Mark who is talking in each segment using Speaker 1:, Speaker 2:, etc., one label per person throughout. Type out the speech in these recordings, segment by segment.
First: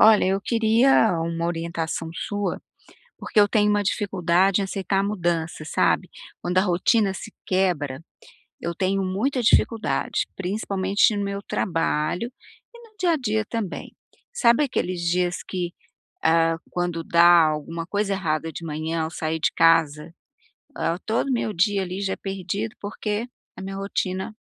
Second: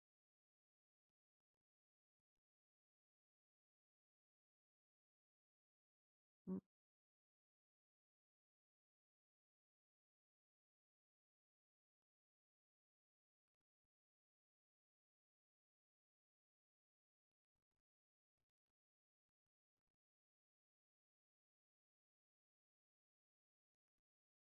Speaker 1: Olha, eu queria uma orientação sua, porque eu tenho uma dificuldade em aceitar mudança, sabe? Quando
Speaker 2: Hum.
Speaker 1: a rotina se quebra, eu tenho muita dificuldade, principalmente no meu trabalho e no dia a dia também. Sabe aqueles dias que, quando dá alguma coisa errada de manhã, eu saio de casa, todo meu dia ali já é perdido porque a minha rotina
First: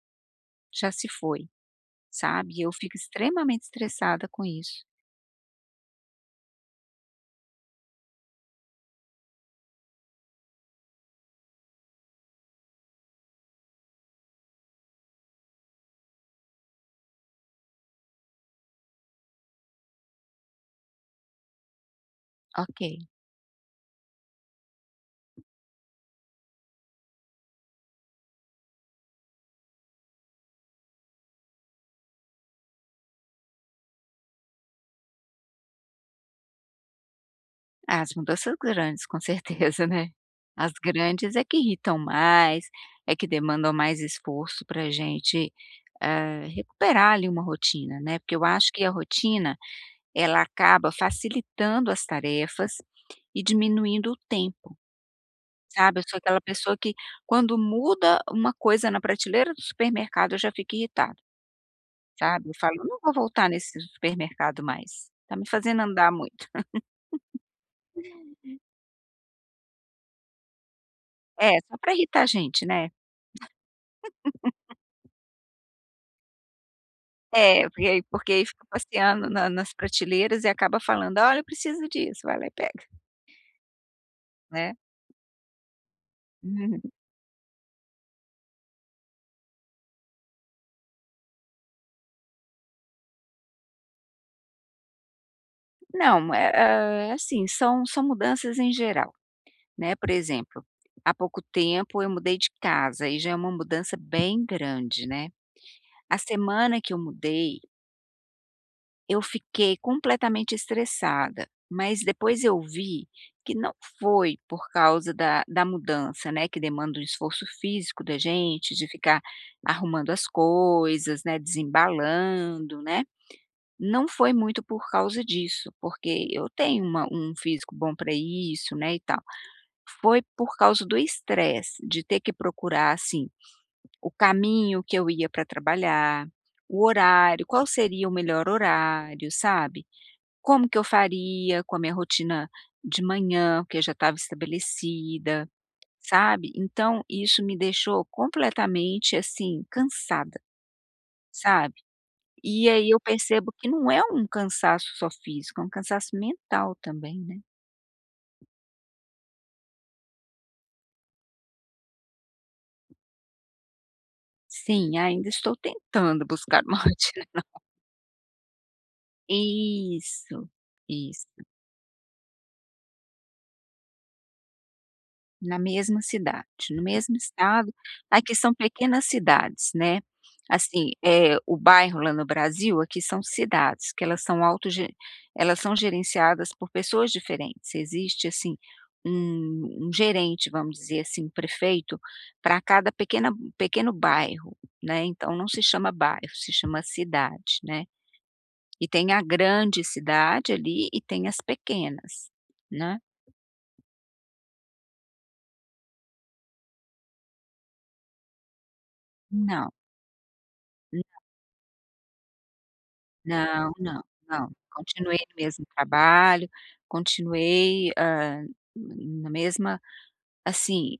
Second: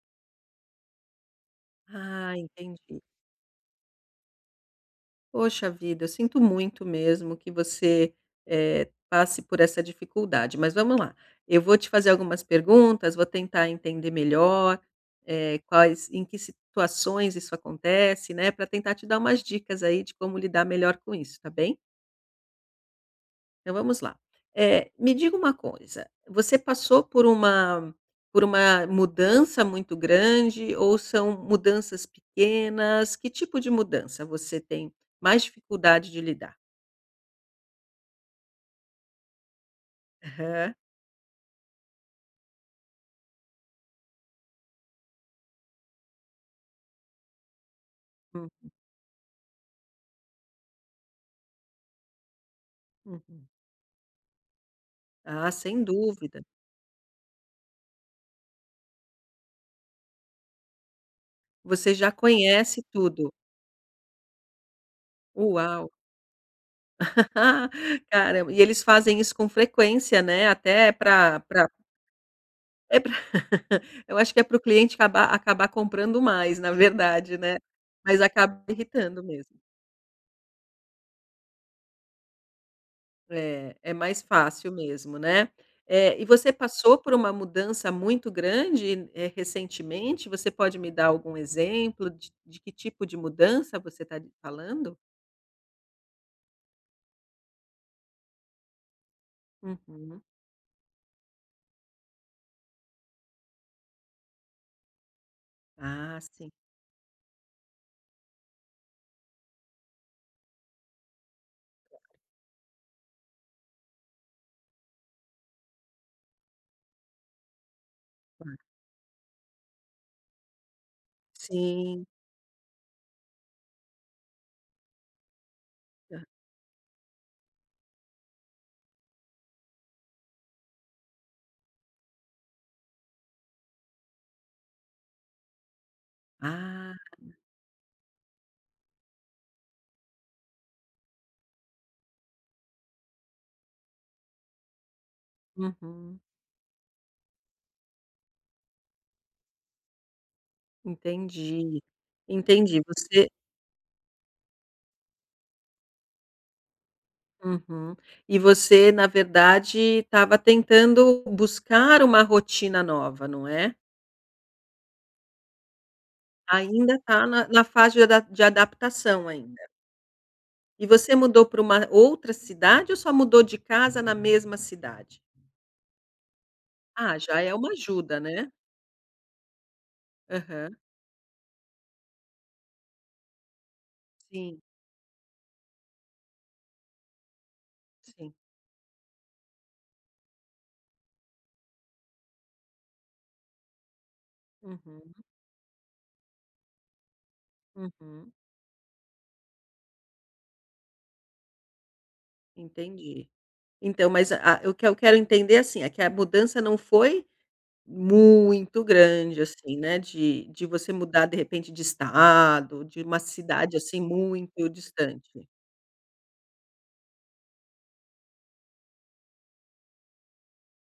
Speaker 1: já se foi,
Speaker 2: Ah,
Speaker 1: sabe? E eu fico
Speaker 2: entendi.
Speaker 1: extremamente estressada com isso.
Speaker 2: Poxa vida, eu sinto muito mesmo que você passe por essa dificuldade, mas vamos lá. Eu vou te fazer algumas perguntas, vou tentar entender melhor, quais em que situações isso acontece, né, para tentar te dar umas dicas aí de como lidar melhor com isso, tá bem?
Speaker 1: Ok.
Speaker 2: Então vamos lá. Me diga uma coisa, você passou por uma mudança muito grande ou são mudanças pequenas? Que tipo de mudança você tem mais dificuldade de lidar?
Speaker 1: Ah, as mudanças grandes, com certeza, né. As
Speaker 2: Aham.
Speaker 1: grandes é que irritam mais, é que demandam mais esforço pra gente, recuperar ali uma rotina, né, porque eu
Speaker 2: Hum,
Speaker 1: acho que a rotina, ela acaba facilitando as tarefas e
Speaker 2: uhum.
Speaker 1: diminuindo o tempo,
Speaker 2: Ah, sem
Speaker 1: sabe. Eu sou aquela
Speaker 2: dúvida.
Speaker 1: pessoa que quando muda uma coisa na prateleira do supermercado, eu já fico irritada,
Speaker 2: Você já
Speaker 1: sabe. Eu falo:
Speaker 2: conhece
Speaker 1: "Eu não vou
Speaker 2: tudo.
Speaker 1: voltar nesse supermercado mais, tá me fazendo
Speaker 2: Uau!
Speaker 1: andar muito".
Speaker 2: Caramba, e eles fazem isso com frequência, né, até para.
Speaker 1: É,
Speaker 2: Pra
Speaker 1: só
Speaker 2: pra
Speaker 1: para irritar a gente, né.
Speaker 2: é pra eu acho que é para o cliente acabar comprando mais, na verdade, né,
Speaker 1: É, porque aí
Speaker 2: mas
Speaker 1: porque aí
Speaker 2: acaba
Speaker 1: fica
Speaker 2: irritando
Speaker 1: passeando na
Speaker 2: mesmo.
Speaker 1: nas prateleiras e acaba falando: "Olha, eu preciso disso", vai lá e pega,
Speaker 2: É, é mais fácil
Speaker 1: né.
Speaker 2: mesmo, né. E você
Speaker 1: Uhum.
Speaker 2: passou por uma mudança muito grande, recentemente? Você pode me dar algum exemplo de que tipo de mudança você está falando?
Speaker 1: Não, assim, são mudanças em geral, né, por
Speaker 2: Uhum.
Speaker 1: exemplo, há pouco tempo eu mudei de casa e já é uma mudança bem grande, né. A
Speaker 2: Ah, sim.
Speaker 1: semana que eu mudei eu fiquei completamente estressada, mas depois eu vi que não foi por causa da mudança, né, que demanda um esforço físico da gente, de ficar arrumando as coisas, né,
Speaker 2: Sim.
Speaker 1: desembalando, né. Não foi muito por causa disso, porque eu tenho uma um físico bom para isso, né, e tal. Foi por causa do estresse, de ter que procurar, assim, o caminho que eu ia para trabalhar, o
Speaker 2: Ah,
Speaker 1: horário, qual seria o melhor horário, sabe. Como que eu faria com a minha rotina de manhã, que já estava estabelecida,
Speaker 2: uhum.
Speaker 1: sabe. Então isso me deixou completamente, assim, cansada, sabe.
Speaker 2: Entendi,
Speaker 1: E
Speaker 2: entendi.
Speaker 1: aí eu
Speaker 2: Você
Speaker 1: percebo que não é um cansaço só físico, é um cansaço mental também, né.
Speaker 2: uhum. E você, na verdade, estava tentando buscar uma rotina nova, não é?
Speaker 1: Sim, ainda estou tentando buscar uma
Speaker 2: Ainda está na
Speaker 1: rotina.
Speaker 2: na fase de adaptação ainda.
Speaker 1: Isso,
Speaker 2: E você
Speaker 1: isso.
Speaker 2: mudou para uma outra cidade ou só mudou de casa na mesma cidade?
Speaker 1: Na mesma cidade, no mesmo
Speaker 2: Ah, já é uma
Speaker 1: estado.
Speaker 2: ajuda,
Speaker 1: Aqui
Speaker 2: né?
Speaker 1: são pequenas cidades, né.
Speaker 2: Aham.
Speaker 1: Assim, é o bairro lá no Brasil, aqui são cidades que elas são
Speaker 2: Sim,
Speaker 1: auto elas são gerenciadas por pessoas diferentes. Existe,
Speaker 2: sim.
Speaker 1: assim, um gerente, vamos dizer assim, um prefeito para cada pequena pequeno bairro, né.
Speaker 2: Uhum,
Speaker 1: Então não se chama bairro, se chama cidade, né.
Speaker 2: uhum.
Speaker 1: E tem a grande cidade ali e tem as pequenas, né.
Speaker 2: Entendi. Então, mas a o que eu quero entender, assim, é que a mudança não foi muito grande,
Speaker 1: Não.
Speaker 2: assim, né, de você mudar, de repente, de estado, de uma
Speaker 1: Não,
Speaker 2: cidade, assim,
Speaker 1: não, não.
Speaker 2: muito
Speaker 1: Continuei no
Speaker 2: distante.
Speaker 1: mesmo trabalho, continuei, na mesma assim,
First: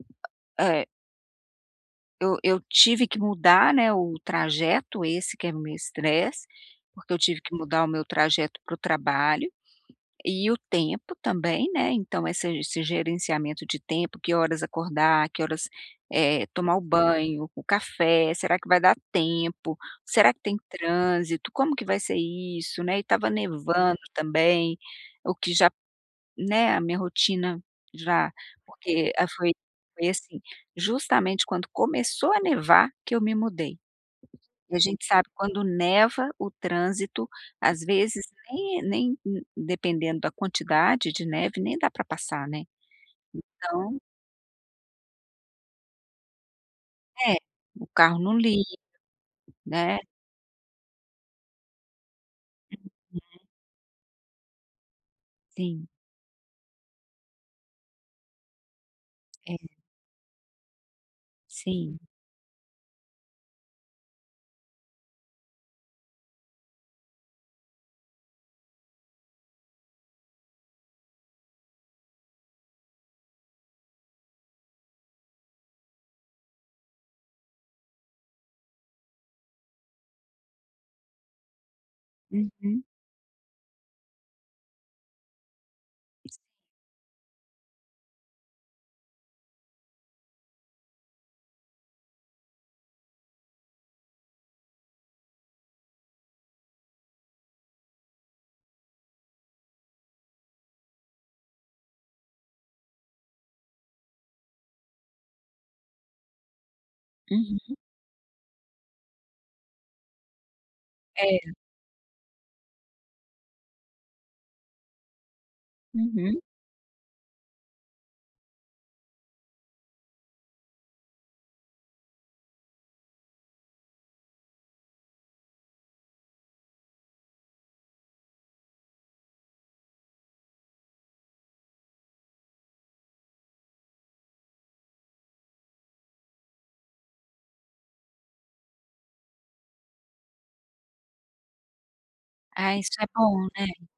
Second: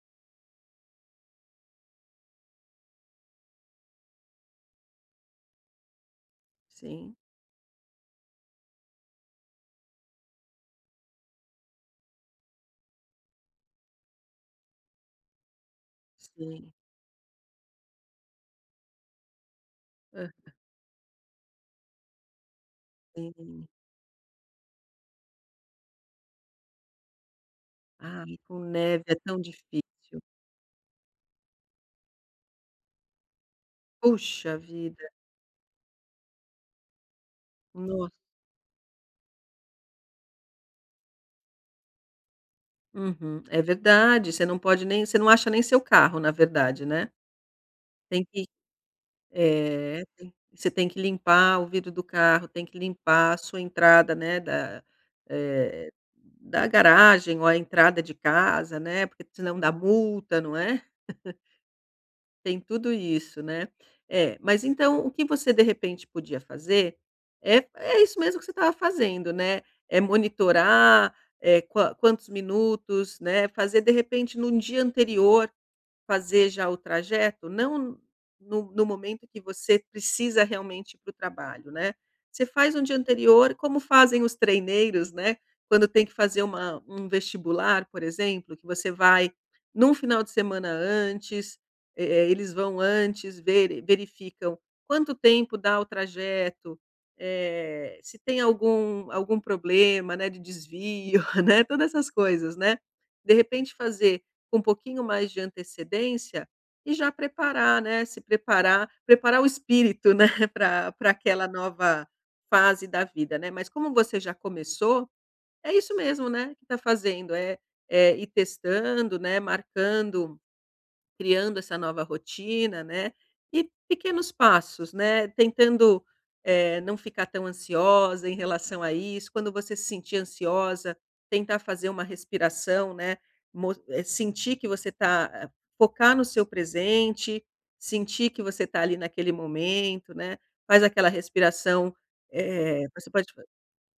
Speaker 1: eh, eu tive que mudar, né, o trajeto, esse que é o meu estresse, porque
Speaker 2: Sim,
Speaker 1: eu tive que mudar o meu trajeto para o trabalho. E o tempo também, né, então essa esse gerenciamento de tempo, que horas acordar, que horas,
Speaker 2: sim.
Speaker 1: tomar o banho, o café, será que vai dar tempo? Será que
Speaker 2: Ah,
Speaker 1: tem trânsito? Como que vai ser isso, né, e estava
Speaker 2: sim.
Speaker 1: nevando também, o que já né, a minha rotina já
Speaker 2: Ai, com neve
Speaker 1: porque,
Speaker 2: é tão
Speaker 1: foi foi
Speaker 2: difícil.
Speaker 1: assim, justamente quando começou a nevar que eu me mudei.
Speaker 2: Puxa
Speaker 1: E a
Speaker 2: vida,
Speaker 1: gente sabe quando neva o trânsito, às vezes
Speaker 2: nossa.
Speaker 1: nem dependendo da quantidade de neve, nem dá para passar, né.
Speaker 2: Uhum. É
Speaker 1: Então
Speaker 2: verdade, você não pode nem você não acha nem seu carro, na verdade, né.
Speaker 1: é, o carro
Speaker 2: Tem
Speaker 1: não
Speaker 2: que
Speaker 1: liga, né.
Speaker 2: É, tem você tem que limpar o vidro do carro, tem que limpar a sua entrada, né,
Speaker 1: Sim,
Speaker 2: eh, da garagem ou a entrada de casa, né, porque
Speaker 1: é,
Speaker 2: senão dá multa, não é?
Speaker 1: sim.
Speaker 2: Tem tudo isso, né. É, mas então o que você de repente podia fazer, é isso mesmo que você estava fazendo, né, é monitorar, quantos minutos, né, fazer de repente no dia anterior. Fazer já o trajeto, não no momento que você precisa realmente ir para o trabalho, né. Você faz um
Speaker 1: Uhum.
Speaker 2: dia anterior, como fazem os treineiros, né, quando tem que fazer uma um vestibular, por exemplo, que você vai num final de semana antes, eles vão antes, verificam quanto tempo dá o trajeto, se tem algum problema, né, de desvio, né, todas essas coisas, né. De repente fazer com um pouquinho mais de antecedência e já
Speaker 1: Uhum.
Speaker 2: preparar, né, se preparar, preparar o espírito, né, para pra aquela
Speaker 1: É.
Speaker 2: nova fase da vida, né. Mas como você já começou, é isso mesmo,
Speaker 1: Uhum.
Speaker 2: né, que está fazendo, é ir testando, né, marcando criando essa nova rotina, né, e pequenos passos, né, tentando, não ficar tão ansiosa em relação a isso. Quando você se sentir ansiosa, tentar fazer uma respiração, né, sentir que você tá focar no seu presente, sentir que você tá ali naquele momento, né. Faz aquela respiração,
Speaker 1: Ah, isso é
Speaker 2: você pode
Speaker 1: bom,
Speaker 2: 4,
Speaker 1: né.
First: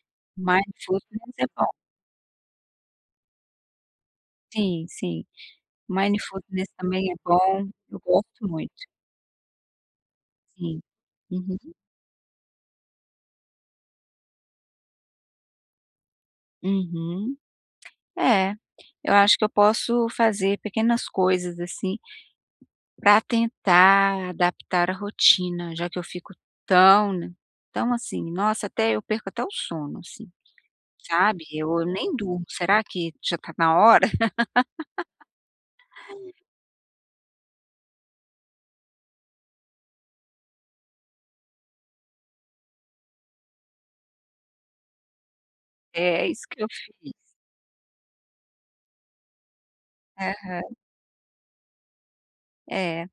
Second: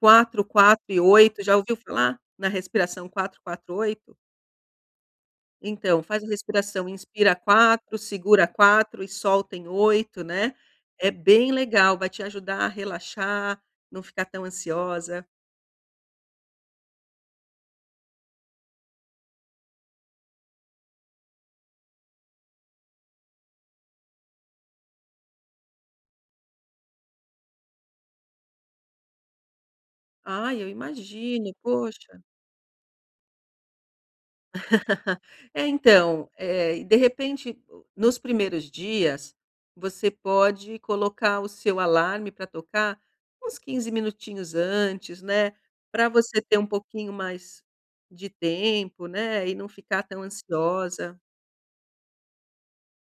Speaker 2: 4 e
Speaker 1: Mindfulness
Speaker 2: 8.
Speaker 1: é
Speaker 2: Já
Speaker 1: bom.
Speaker 2: ouviu falar na respiração 4 4, 8?
Speaker 1: Sim, sim.
Speaker 2: Então, faz a
Speaker 1: Mindfulness
Speaker 2: respiração,
Speaker 1: também é
Speaker 2: inspira
Speaker 1: bom,
Speaker 2: 4,
Speaker 1: eu
Speaker 2: segura
Speaker 1: gosto muito,
Speaker 2: 4 e solta em 8, né.
Speaker 1: sim.
Speaker 2: É bem
Speaker 1: Uhum.
Speaker 2: legal, vai te ajudar a relaxar, não ficar tão ansiosa.
Speaker 1: Uhum. É, eu acho que eu posso fazer pequenas coisas, assim para tentar adaptar a rotina, já que eu fico tão n tão assim, nossa, até eu perco até o sono, assim,
Speaker 2: Ai, eu
Speaker 1: sabe,
Speaker 2: imagino,
Speaker 1: eu nem
Speaker 2: poxa.
Speaker 1: durmo, será que já tá na hora?
Speaker 2: É, então, de repente, nos primeiros dias, você pode colocar o seu alarme para tocar uns 15 minutinhos antes, né, para
Speaker 1: É
Speaker 2: você
Speaker 1: isso
Speaker 2: ter
Speaker 1: que
Speaker 2: um
Speaker 1: eu
Speaker 2: pouquinho
Speaker 1: fiz.
Speaker 2: mais de tempo, né, e não ficar tão
Speaker 1: Aham,
Speaker 2: ansiosa.
Speaker 1: é.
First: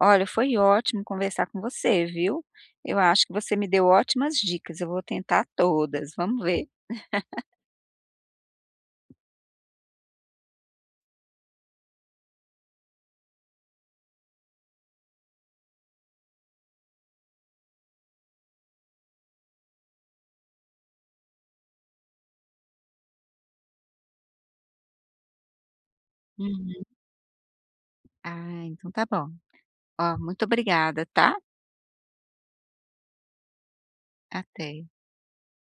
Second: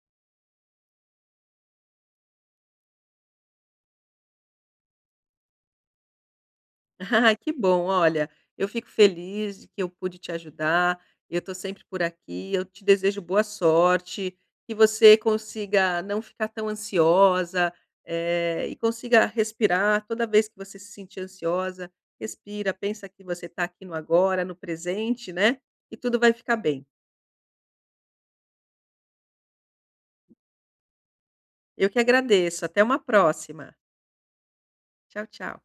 Speaker 1: Olha, foi ótimo conversar com você, viu. Eu acho que você me deu ótimas dicas, eu vou tentar todas, vamos ver.
Speaker 2: Ah, que bom. Olha, eu fico feliz de que eu pude te ajudar. Eu estou sempre por aqui. Eu te desejo boa sorte, que você consiga não ficar tão ansiosa, e consiga respirar toda vez que você se sentir ansiosa. Respira, pensa que você está aqui no agora, no presente, né? E tudo vai ficar
Speaker 1: Uhum.
Speaker 2: bem.
Speaker 1: Ah, então tá bom. Ó, muito obrigada, tá.
Speaker 2: Eu que agradeço. Até uma próxima.
Speaker 1: Até.
Speaker 2: Tchau, tchau.